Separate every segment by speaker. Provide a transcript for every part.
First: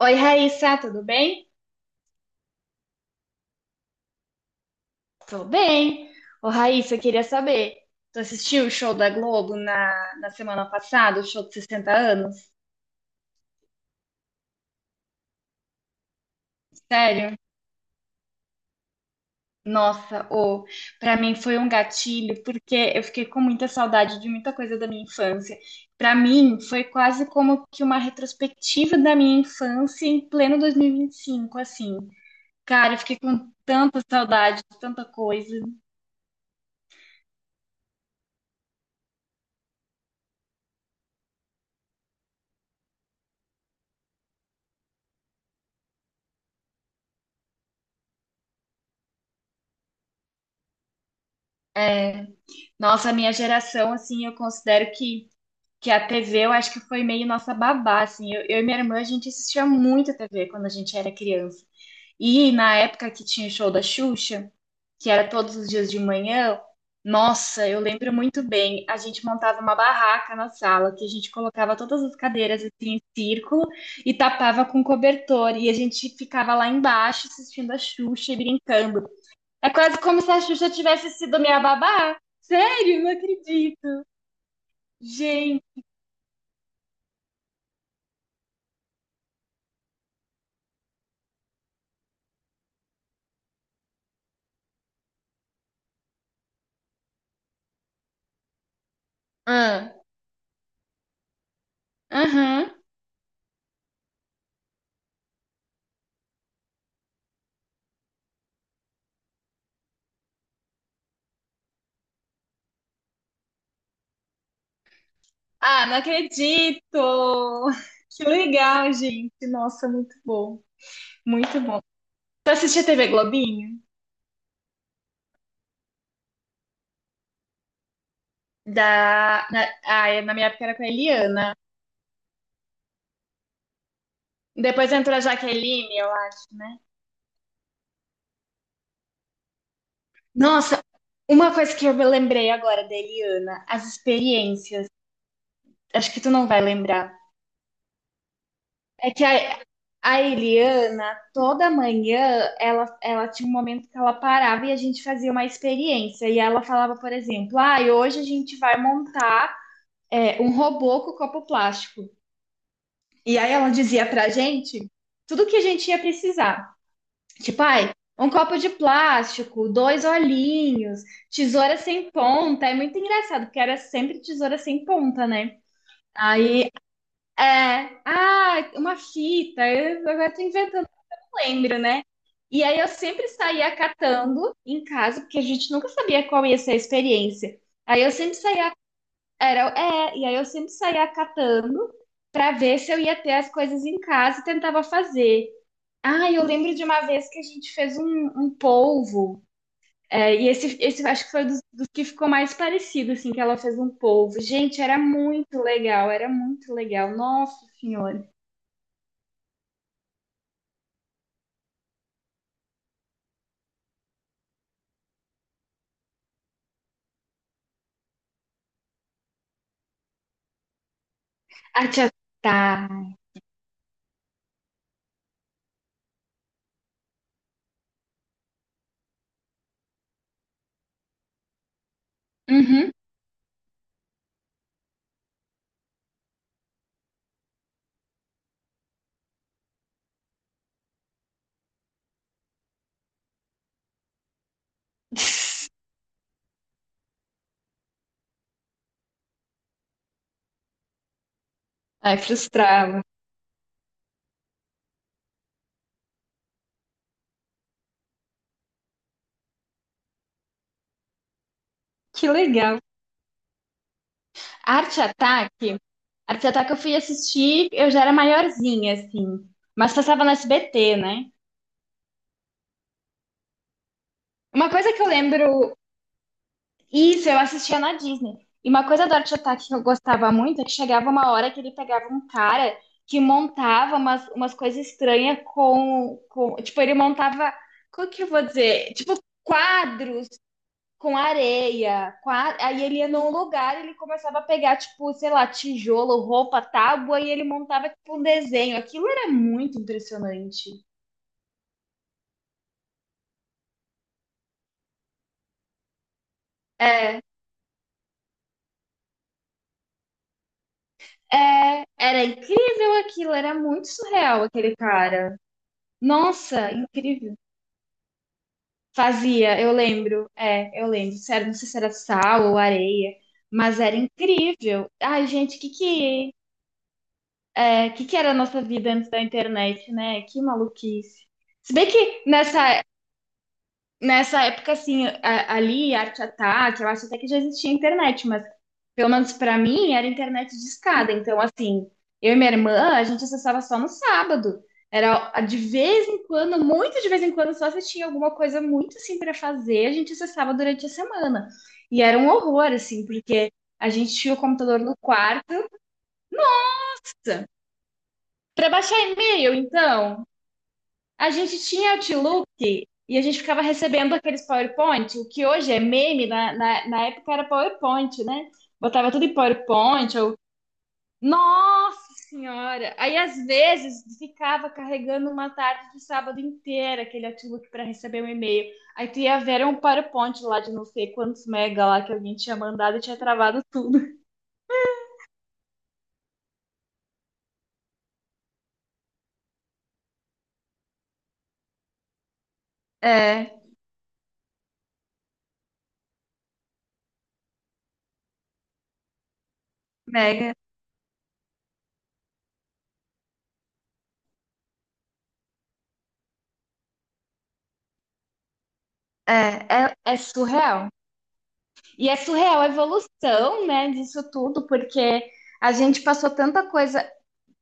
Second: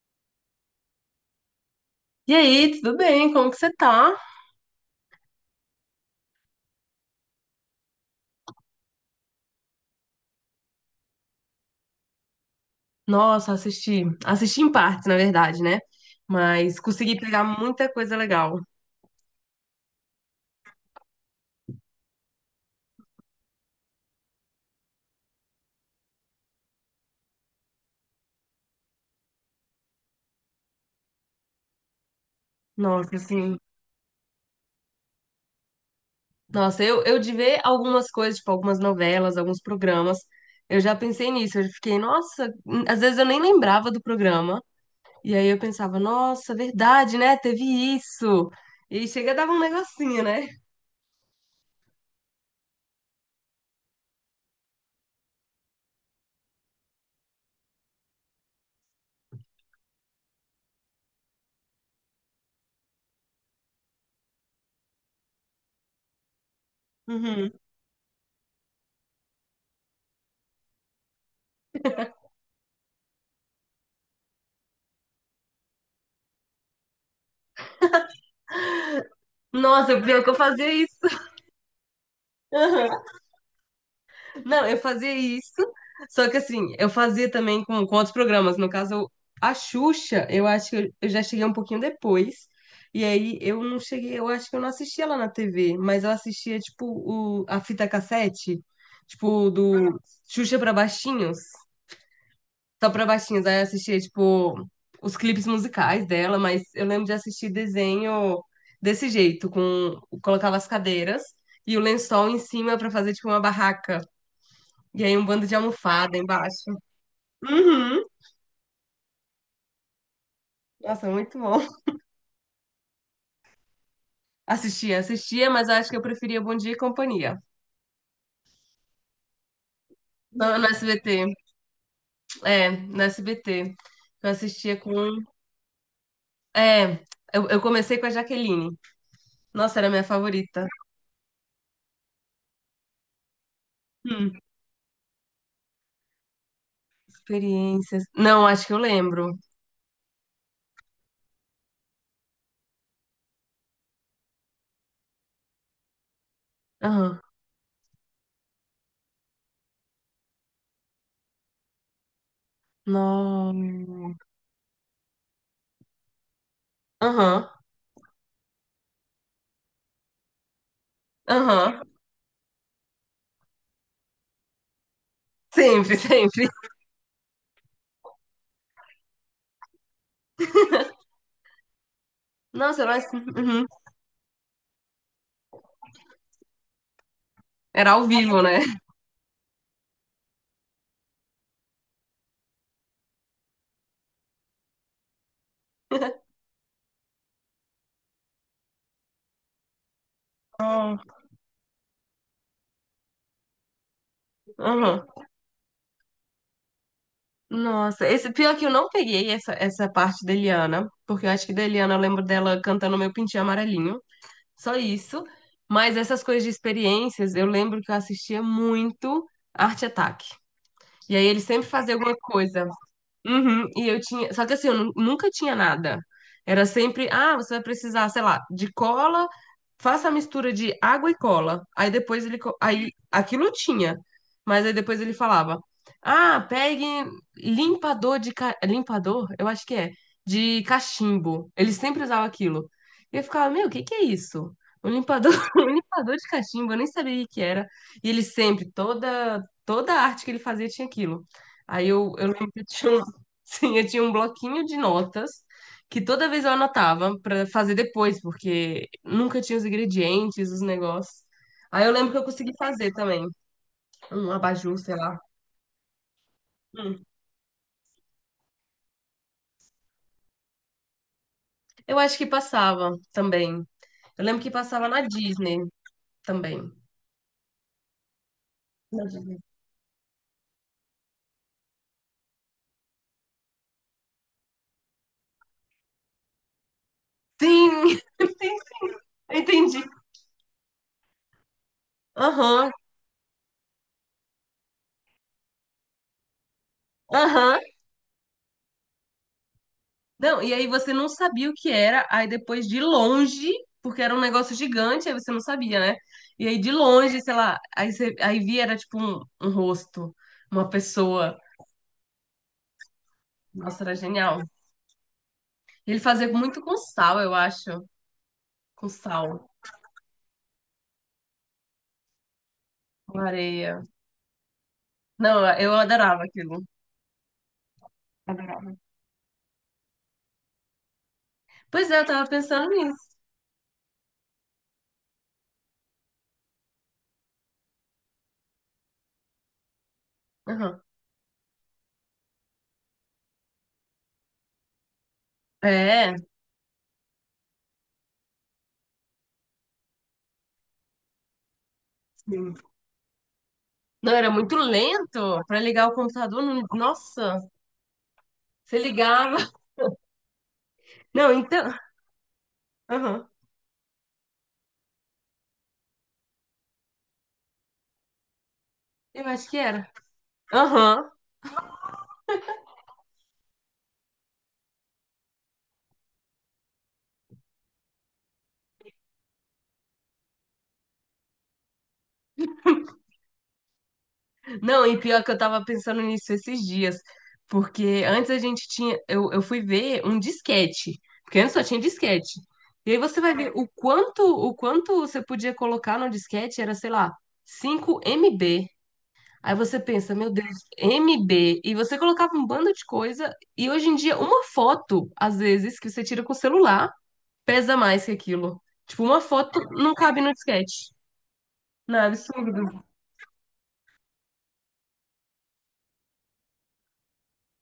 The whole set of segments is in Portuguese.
Speaker 1: Oi, Raíssa, tudo bem?
Speaker 2: E aí, tudo bem? Como que você tá?
Speaker 1: Tô bem. Ô, Raíssa, eu queria saber, tu assistiu o show da Globo na semana passada, o show de 60 anos?
Speaker 2: Nossa, assisti, assisti em partes, na verdade, né? Mas consegui
Speaker 1: Sério?
Speaker 2: pegar muita coisa legal.
Speaker 1: Nossa, ô, pra mim foi um gatilho, porque eu fiquei com muita saudade de muita coisa da minha infância. Pra mim, foi quase como que uma retrospectiva da minha infância em pleno dois mil e vinte e cinco, assim. Cara, eu
Speaker 2: Nossa,
Speaker 1: fiquei com
Speaker 2: assim,
Speaker 1: tanta saudade de tanta coisa.
Speaker 2: nossa, eu de ver algumas coisas, tipo algumas novelas, alguns programas, eu já pensei nisso, eu fiquei, nossa, às vezes eu nem lembrava do programa, e aí eu pensava, nossa, verdade, né? Teve isso. E aí chega e dava um negocinho, né?
Speaker 1: É, nossa, a minha geração, assim, eu considero que a TV eu acho que foi meio nossa babá, assim. Eu e minha irmã, a gente assistia muito a TV quando a gente era criança. E na época que tinha o show da Xuxa, que era todos os dias de manhã,
Speaker 2: Uhum.
Speaker 1: nossa, eu lembro muito bem. A gente montava uma barraca na sala, que a gente colocava todas as cadeiras assim, em círculo e tapava com cobertor. E a gente ficava lá embaixo assistindo a Xuxa e brincando. É quase
Speaker 2: Nossa,
Speaker 1: como
Speaker 2: pior que
Speaker 1: se
Speaker 2: eu
Speaker 1: a Xuxa
Speaker 2: fazia isso.
Speaker 1: tivesse sido minha babá. Sério, não acredito.
Speaker 2: Não, eu fazia isso,
Speaker 1: Gente.
Speaker 2: só que assim, eu fazia também com outros programas. No caso, a Xuxa, eu acho que eu já cheguei um pouquinho depois. E aí eu não cheguei, eu acho que eu não assistia lá na TV, mas eu assistia, tipo, a fita cassete, tipo, do Xuxa pra Baixinhos,
Speaker 1: Aham.
Speaker 2: só pra Baixinhos. Aí eu assistia, tipo, os clipes musicais dela, mas eu lembro de assistir desenho desse jeito, com, colocava as cadeiras e o lençol em cima pra fazer, tipo, uma barraca. E aí um bando de
Speaker 1: Ah, não
Speaker 2: almofada embaixo.
Speaker 1: acredito!
Speaker 2: Uhum.
Speaker 1: Que legal, gente. Nossa, muito bom.
Speaker 2: Nossa, muito bom.
Speaker 1: Muito bom. Tu assistia TV Globinho?
Speaker 2: Assistia, assistia, mas acho que eu preferia Bom Dia e Companhia.
Speaker 1: Da, na, ah, é- Na minha
Speaker 2: No,
Speaker 1: época
Speaker 2: no
Speaker 1: era com a
Speaker 2: SBT.
Speaker 1: Eliana.
Speaker 2: É, no SBT. Eu assistia
Speaker 1: Depois
Speaker 2: com.
Speaker 1: entrou a Jaqueline, eu acho, né?
Speaker 2: É, eu comecei com a Jaqueline. Nossa, era a minha favorita.
Speaker 1: Nossa, uma coisa que eu me lembrei agora da Eliana, as
Speaker 2: Hum,
Speaker 1: experiências. Acho que tu não vai lembrar.
Speaker 2: experiências. Não, acho que eu
Speaker 1: É que
Speaker 2: lembro.
Speaker 1: a Eliana, toda manhã, ela tinha um momento que ela parava e a gente fazia uma experiência. E ela falava, por
Speaker 2: Aham.
Speaker 1: exemplo, ah, hoje a gente vai montar um robô com copo plástico. E aí ela dizia
Speaker 2: Não.
Speaker 1: pra gente tudo que a gente ia precisar.
Speaker 2: Aham.
Speaker 1: Tipo, ai, um copo de plástico, dois olhinhos, tesoura
Speaker 2: Aham.
Speaker 1: sem ponta. É muito engraçado, porque era sempre tesoura sem ponta, né?
Speaker 2: Sempre, sempre.
Speaker 1: Aí, uma fita, eu agora tô inventando lembro, né? E aí
Speaker 2: Nossa,
Speaker 1: eu
Speaker 2: era, assim,
Speaker 1: sempre
Speaker 2: uhum.
Speaker 1: saía catando em casa, porque a gente nunca sabia qual ia ser a experiência.
Speaker 2: Era
Speaker 1: Aí
Speaker 2: ao
Speaker 1: eu sempre
Speaker 2: vivo, né?
Speaker 1: saía, e aí eu sempre saía catando para ver se eu ia ter as coisas em casa e tentava fazer. Ah, eu lembro de uma vez que a gente fez um polvo. E esse eu acho que foi dos que ficou mais parecido, assim, que ela fez um polvo. Gente, era
Speaker 2: Aham.
Speaker 1: muito legal, era muito legal. Nossa
Speaker 2: Nossa,
Speaker 1: Senhora.
Speaker 2: esse pior que eu não peguei essa parte da Eliana, porque eu acho que da Eliana eu lembro dela cantando Meu Pintinho Amarelinho, só isso. Mas essas coisas de experiências, eu lembro que eu assistia muito Arte Ataque. E aí ele sempre
Speaker 1: A
Speaker 2: fazia
Speaker 1: tia
Speaker 2: alguma coisa.
Speaker 1: tá.
Speaker 2: Uhum, e eu tinha. Só que assim, nunca tinha nada. Era sempre, ah, você vai precisar, sei lá, de cola, faça a mistura de água e cola. Aí
Speaker 1: Uhum.
Speaker 2: aquilo tinha. Mas aí depois ele falava, ah, pegue limpador de. Ca- Limpador? Eu acho que é. De cachimbo. Ele sempre usava aquilo. E eu ficava, meu, o que que é isso? Um limpador, um limpador de cachimbo, eu nem sabia o que era. E ele sempre, toda a arte que ele fazia tinha aquilo. Aí eu,
Speaker 1: Ai,
Speaker 2: eu lembro que tinha um.
Speaker 1: frustrava.
Speaker 2: Sim, eu tinha um bloquinho de notas que toda vez eu anotava pra fazer depois, porque nunca tinha os ingredientes, os negócios. Aí eu lembro que eu
Speaker 1: Que
Speaker 2: consegui
Speaker 1: legal.
Speaker 2: fazer também um abajur, sei
Speaker 1: Arte
Speaker 2: lá.
Speaker 1: Ataque, Arte Ataque eu fui
Speaker 2: Hum.
Speaker 1: assistir, eu já era maiorzinha, assim, mas passava no SBT, né?
Speaker 2: Eu acho que passava também. Eu lembro que
Speaker 1: Uma
Speaker 2: passava
Speaker 1: coisa
Speaker 2: na
Speaker 1: que eu
Speaker 2: Disney
Speaker 1: lembro,
Speaker 2: também.
Speaker 1: isso, eu assistia na Disney. E uma
Speaker 2: Na
Speaker 1: coisa do Arte
Speaker 2: Disney.
Speaker 1: Ataque que eu gostava muito é que chegava uma hora que ele pegava um cara que montava umas coisas estranhas com. Tipo, ele montava.
Speaker 2: Sim,
Speaker 1: Como que eu vou
Speaker 2: sim,
Speaker 1: dizer? Tipo,
Speaker 2: entendi.
Speaker 1: quadros com areia,
Speaker 2: Aham,
Speaker 1: aí ele ia num lugar, ele começava a pegar tipo, sei lá, tijolo, roupa, tábua e ele
Speaker 2: aham.
Speaker 1: montava tipo um desenho. Aquilo era muito
Speaker 2: Não, e aí
Speaker 1: impressionante.
Speaker 2: você não sabia o que era, aí depois de longe, porque era um negócio gigante, aí você não sabia, né? E aí de
Speaker 1: É,
Speaker 2: longe, sei lá, aí, você, aí via era tipo um rosto, uma pessoa.
Speaker 1: Era incrível aquilo, era
Speaker 2: Nossa,
Speaker 1: muito
Speaker 2: era
Speaker 1: surreal
Speaker 2: genial.
Speaker 1: aquele cara.
Speaker 2: Ele fazia muito
Speaker 1: Nossa,
Speaker 2: com sal, eu
Speaker 1: incrível.
Speaker 2: acho. Com sal,
Speaker 1: Fazia, eu lembro, eu lembro. Sério, não sei se era sal ou areia,
Speaker 2: com
Speaker 1: mas
Speaker 2: areia.
Speaker 1: era incrível. Ai,
Speaker 2: Não,
Speaker 1: gente, o que
Speaker 2: eu adorava
Speaker 1: que,
Speaker 2: aquilo.
Speaker 1: é, que era a nossa
Speaker 2: Adorava.
Speaker 1: vida antes da internet, né? Que maluquice. Se bem
Speaker 2: Pois é, eu
Speaker 1: que
Speaker 2: tava pensando
Speaker 1: nessa
Speaker 2: nisso.
Speaker 1: Nessa época, assim, ali, Arte Ataque, eu acho até que já existia internet, mas pelo menos pra mim era internet de
Speaker 2: Aham.
Speaker 1: escada. Então, assim, eu e minha irmã, a gente acessava só no sábado. Era de vez
Speaker 2: É,
Speaker 1: em quando, muito de vez em quando, só se tinha alguma coisa muito assim pra fazer, a gente acessava durante a semana. E era um
Speaker 2: sim.
Speaker 1: horror, assim, porque a
Speaker 2: Não,
Speaker 1: gente
Speaker 2: era
Speaker 1: tinha o
Speaker 2: muito
Speaker 1: computador no
Speaker 2: lento
Speaker 1: quarto.
Speaker 2: pra ligar o computador. Nossa,
Speaker 1: Pra
Speaker 2: você
Speaker 1: baixar
Speaker 2: ligava.
Speaker 1: e-mail, então. A
Speaker 2: Não,
Speaker 1: gente
Speaker 2: então.
Speaker 1: tinha Outlook e a
Speaker 2: Aham.
Speaker 1: gente ficava recebendo aqueles PowerPoint, o que hoje é meme, na época era PowerPoint, né? Botava tudo
Speaker 2: Eu
Speaker 1: em
Speaker 2: acho que era.
Speaker 1: PowerPoint, ou...
Speaker 2: Aham.
Speaker 1: Nossa Senhora! Aí, às vezes, ficava carregando uma tarde de sábado inteira aquele Outlook para receber um e-mail. Aí tu ia ver era um PowerPoint lá de não sei quantos mega lá que alguém tinha mandado e tinha travado tudo.
Speaker 2: Não, e pior que eu tava pensando nisso esses dias, porque antes a gente tinha, eu fui ver um disquete, porque antes só tinha disquete. E aí você vai ver
Speaker 1: É,
Speaker 2: o quanto você podia colocar no disquete era, sei lá, 5 MB. Aí você pensa, meu Deus,
Speaker 1: mega.
Speaker 2: MB. E você colocava um bando de coisa, e hoje em dia uma foto, às vezes, que você tira com o celular, pesa mais que aquilo. Tipo, uma
Speaker 1: É,
Speaker 2: foto não
Speaker 1: É
Speaker 2: cabe no
Speaker 1: surreal.
Speaker 2: disquete. Não, é
Speaker 1: E é surreal a
Speaker 2: absurdo.
Speaker 1: evolução, né, disso tudo, porque a gente passou tanta coisa.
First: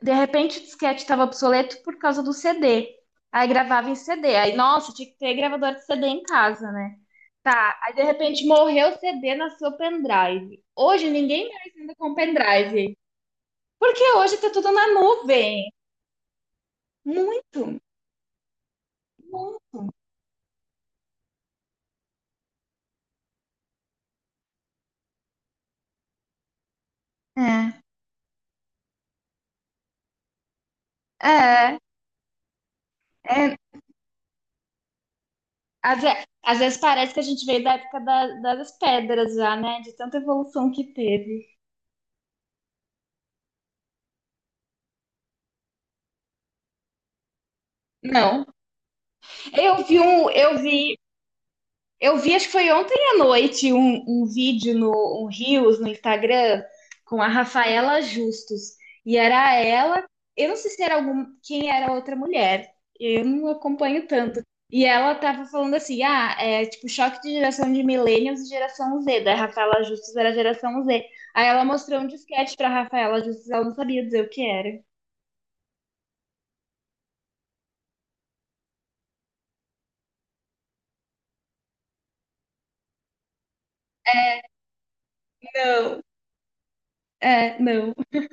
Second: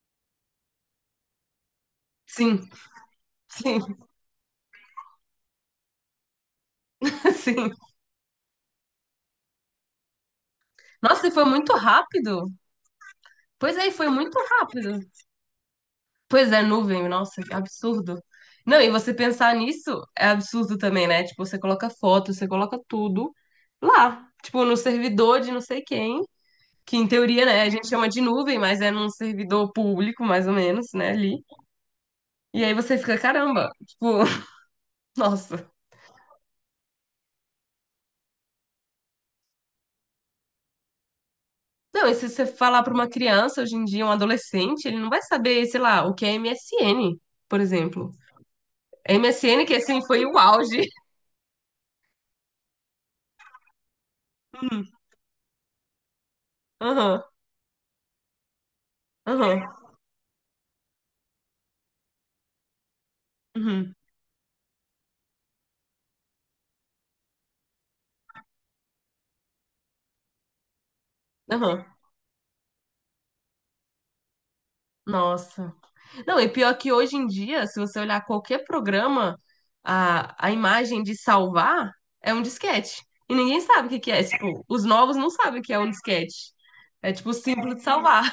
Speaker 1: De repente o disquete estava obsoleto por causa do
Speaker 2: Sim,
Speaker 1: CD. Aí gravava em
Speaker 2: sim,
Speaker 1: CD. Aí, nossa, tinha que ter gravador de CD em casa, né?
Speaker 2: sim.
Speaker 1: Tá, aí de repente morreu o CD, nasceu o pendrive. Hoje
Speaker 2: Nossa, e foi
Speaker 1: ninguém mais
Speaker 2: muito
Speaker 1: anda com
Speaker 2: rápido.
Speaker 1: pendrive.
Speaker 2: Pois é, e
Speaker 1: Porque
Speaker 2: foi muito
Speaker 1: hoje tá tudo na
Speaker 2: rápido.
Speaker 1: nuvem.
Speaker 2: Pois é, nuvem, nossa, que
Speaker 1: Muito.
Speaker 2: absurdo. Não, e você pensar nisso é absurdo também, né? Tipo, você coloca foto, você coloca tudo lá. Tipo, no servidor de não sei quem, que em teoria, né, a
Speaker 1: É,
Speaker 2: gente chama de nuvem, mas é num servidor público, mais ou menos, né, ali.
Speaker 1: é,
Speaker 2: E aí você fica,
Speaker 1: é.
Speaker 2: caramba, tipo, nossa.
Speaker 1: Às vezes parece que a gente veio da época das pedras já, né? De tanta evolução que teve.
Speaker 2: Não, e se você falar pra uma criança hoje em dia, um adolescente, ele não vai saber, sei lá, o que é MSN, por exemplo.
Speaker 1: Não,
Speaker 2: MSN que,
Speaker 1: Eu vi
Speaker 2: assim, foi
Speaker 1: um,
Speaker 2: o auge.
Speaker 1: eu vi, acho que foi ontem à noite, um vídeo no um Reels, no Instagram, com
Speaker 2: Aham,
Speaker 1: a Rafaela Justus. E era
Speaker 2: aham,
Speaker 1: ela, eu não sei se era algum, quem era a outra mulher, eu não
Speaker 2: uhum,
Speaker 1: acompanho tanto. E ela tava falando assim, ah, é tipo choque de geração de millennials e geração Z, da Rafaela Justus era a geração Z. Aí ela
Speaker 2: aham.
Speaker 1: mostrou um disquete pra Rafaela Justus, ela não sabia dizer o que era.
Speaker 2: Nossa. Não, e pior que hoje em dia, se você olhar qualquer programa, a imagem de salvar é um disquete. E ninguém sabe o que que é. Tipo, os novos não sabem o que é um
Speaker 1: Não.
Speaker 2: disquete. É tipo
Speaker 1: É,
Speaker 2: simples de
Speaker 1: não.
Speaker 2: salvar.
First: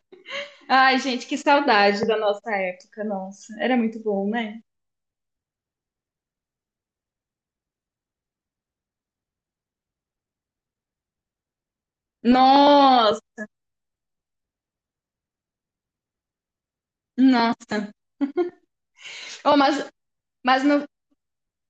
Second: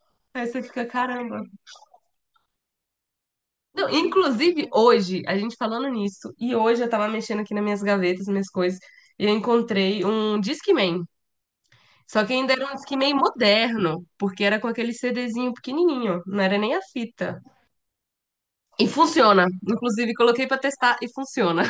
Speaker 2: Aí você fica,
Speaker 1: Ai, gente, que
Speaker 2: caramba.
Speaker 1: saudade da nossa época, nossa. Era
Speaker 2: Não,
Speaker 1: muito bom, né?
Speaker 2: inclusive, hoje, a gente falando nisso, e hoje eu tava mexendo aqui nas minhas gavetas, minhas coisas, e eu encontrei um Discman. Só que ainda era um Discman
Speaker 1: Nossa,
Speaker 2: moderno, porque era com aquele CDzinho pequenininho, não era nem a fita.
Speaker 1: nossa.
Speaker 2: E funciona.
Speaker 1: Oh,
Speaker 2: Inclusive, coloquei pra
Speaker 1: mas, no,
Speaker 2: testar e funciona.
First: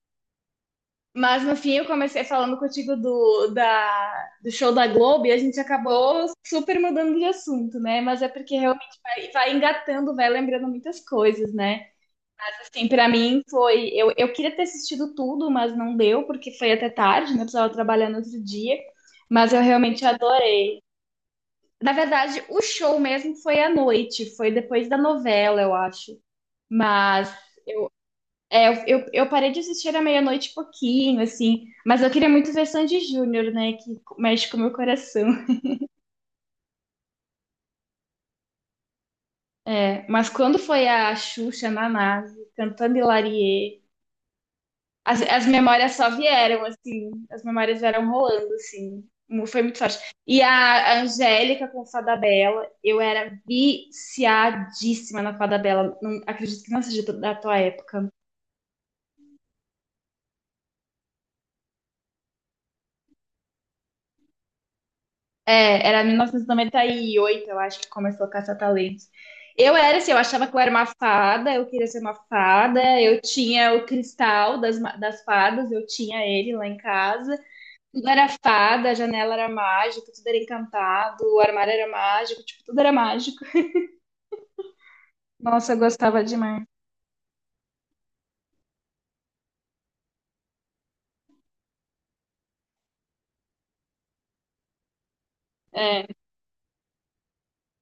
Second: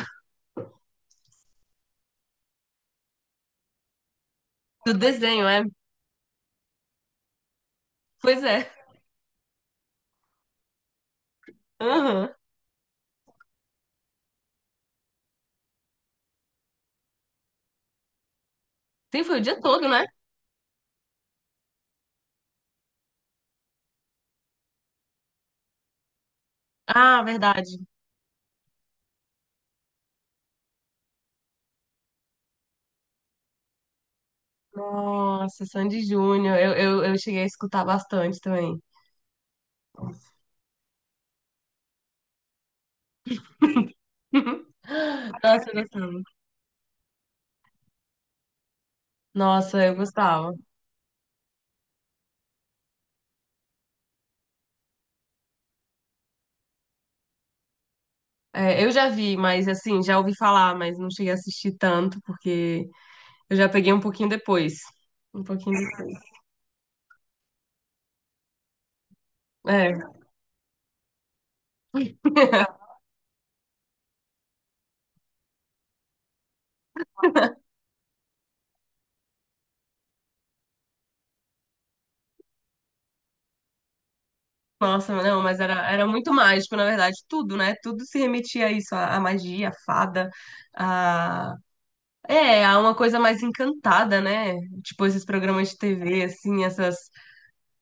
Speaker 1: mas no fim eu comecei falando contigo do show da
Speaker 2: Do
Speaker 1: Globo e a
Speaker 2: desenho,
Speaker 1: gente
Speaker 2: é?
Speaker 1: acabou super mudando de assunto, né? Mas é
Speaker 2: Pois
Speaker 1: porque
Speaker 2: é.
Speaker 1: realmente vai, engatando, vai lembrando muitas coisas, né?
Speaker 2: Aham.
Speaker 1: Assim, pra mim foi. Eu queria ter assistido tudo, mas não deu, porque foi até tarde, né? Eu precisava trabalhar no outro dia.
Speaker 2: Sim, foi o
Speaker 1: Mas
Speaker 2: dia
Speaker 1: eu
Speaker 2: todo,
Speaker 1: realmente
Speaker 2: né?
Speaker 1: adorei. Na verdade, o show mesmo foi à noite, foi depois da novela, eu acho.
Speaker 2: Ah,
Speaker 1: Mas
Speaker 2: verdade.
Speaker 1: eu parei de assistir à meia-noite e pouquinho, assim. Mas eu queria muito ver Sandy Júnior, né? Que mexe com o meu coração.
Speaker 2: Nossa, Sandy Júnior. Eu cheguei a escutar bastante também.
Speaker 1: É, mas quando foi a Xuxa na nave, cantando Hilarie, as
Speaker 2: Nossa, eu
Speaker 1: memórias só
Speaker 2: gostava.
Speaker 1: vieram, assim. As memórias vieram rolando, assim. Foi muito
Speaker 2: Nossa, eu
Speaker 1: forte. E
Speaker 2: gostava.
Speaker 1: a Angélica com Fada Bela, eu era viciadíssima na Fada Bela. Não acredito que não seja da tua época.
Speaker 2: É, eu já vi, mas assim, já ouvi falar, mas não cheguei a assistir tanto, porque eu já peguei um pouquinho depois. Um pouquinho
Speaker 1: É, era
Speaker 2: depois.
Speaker 1: 1998, eu acho que começou a Caça-Talentos. Eu
Speaker 2: É.
Speaker 1: era assim, eu achava que eu era uma fada, eu queria ser uma fada, eu tinha o cristal das fadas, eu tinha ele lá em casa. Tudo era fada, a janela era mágica, tudo era encantado, o armário era mágico, tipo, tudo era mágico.
Speaker 2: Nossa, não, mas
Speaker 1: Nossa, eu
Speaker 2: era, era
Speaker 1: gostava
Speaker 2: muito
Speaker 1: demais.
Speaker 2: mágico, na verdade, tudo, né? Tudo se remetia a isso, a magia, a fada, a... É, a uma coisa mais encantada, né? Tipo, esses programas de
Speaker 1: É,
Speaker 2: TV, assim,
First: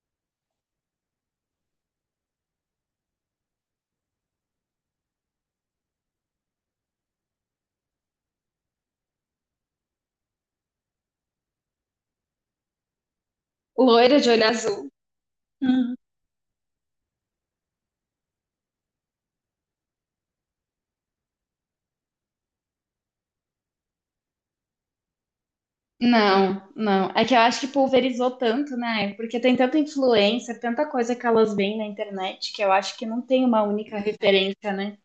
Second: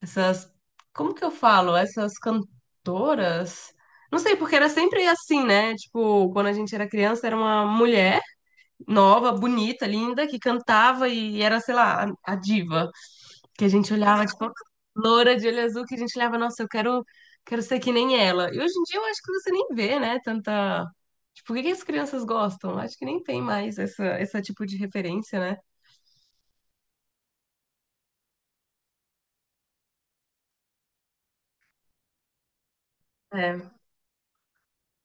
Speaker 2: essas... Como que eu falo? Essas cantoras? Não sei, porque era sempre assim, né? Tipo, quando a gente era criança, era uma mulher nova, bonita, linda, que cantava e era, sei lá, a diva. Que a gente
Speaker 1: loira
Speaker 2: olhava,
Speaker 1: de olho
Speaker 2: tipo,
Speaker 1: azul.
Speaker 2: loura de olho azul, que a gente olhava, nossa, eu quero, quero ser que nem ela. E hoje em dia eu acho que você nem vê, né? Tanta. Tipo, o que que as crianças gostam? Acho que nem tem mais esse tipo de referência, né?
Speaker 1: Não, não. É que eu acho que pulverizou tanto, né? Porque tem tanta influência, tanta coisa que elas veem na internet, que eu acho que não tem uma
Speaker 2: É,
Speaker 1: única referência, né?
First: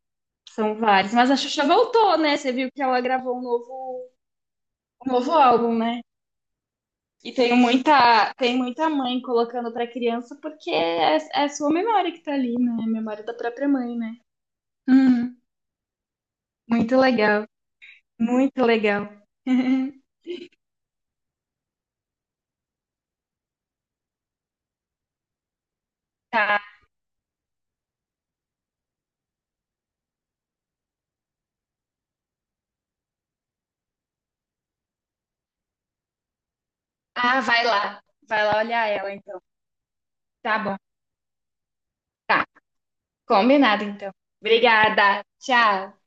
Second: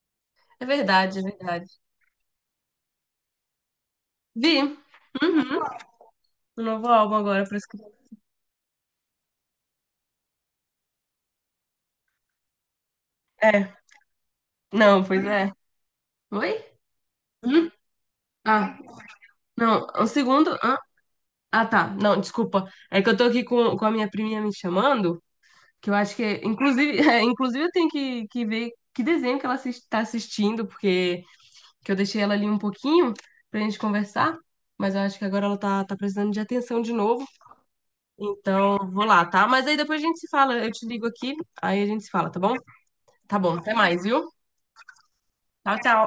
Speaker 2: é
Speaker 1: São vários.
Speaker 2: verdade, é
Speaker 1: Mas a Xuxa
Speaker 2: verdade.
Speaker 1: voltou, né? Você viu que ela gravou um novo,
Speaker 2: Vi,
Speaker 1: um novo
Speaker 2: uhum,
Speaker 1: álbum, né?
Speaker 2: o novo álbum
Speaker 1: E
Speaker 2: agora
Speaker 1: tem
Speaker 2: para crianças.
Speaker 1: muita, tem muita mãe colocando pra criança, porque é a sua memória que tá ali, né? É a memória da própria
Speaker 2: É,
Speaker 1: mãe, né?
Speaker 2: não, pois
Speaker 1: Uhum.
Speaker 2: é. Oi?
Speaker 1: Muito legal,
Speaker 2: Hum?
Speaker 1: muito
Speaker 2: Ah,
Speaker 1: legal.
Speaker 2: não, um segundo. Ah, ah, tá, não, desculpa. É que eu tô aqui com a minha priminha me chamando. Que eu acho que,
Speaker 1: Tá.
Speaker 2: inclusive, é, inclusive eu tenho que ver que desenho que ela está assistindo, porque que eu deixei ela ali um pouquinho pra gente conversar, mas eu acho que agora ela tá, tá precisando de atenção de novo.
Speaker 1: Ah, vai lá. Vai lá
Speaker 2: Então,
Speaker 1: olhar
Speaker 2: vou
Speaker 1: ela,
Speaker 2: lá,
Speaker 1: então.
Speaker 2: tá? Mas aí depois a gente se fala,
Speaker 1: Tá
Speaker 2: eu
Speaker 1: bom.
Speaker 2: te ligo aqui, aí a gente se fala, tá
Speaker 1: Tá.
Speaker 2: bom? Tá bom, até
Speaker 1: Combinado,
Speaker 2: mais,
Speaker 1: então.
Speaker 2: viu?
Speaker 1: Obrigada.
Speaker 2: Tchau,
Speaker 1: Tchau.
Speaker 2: tchau.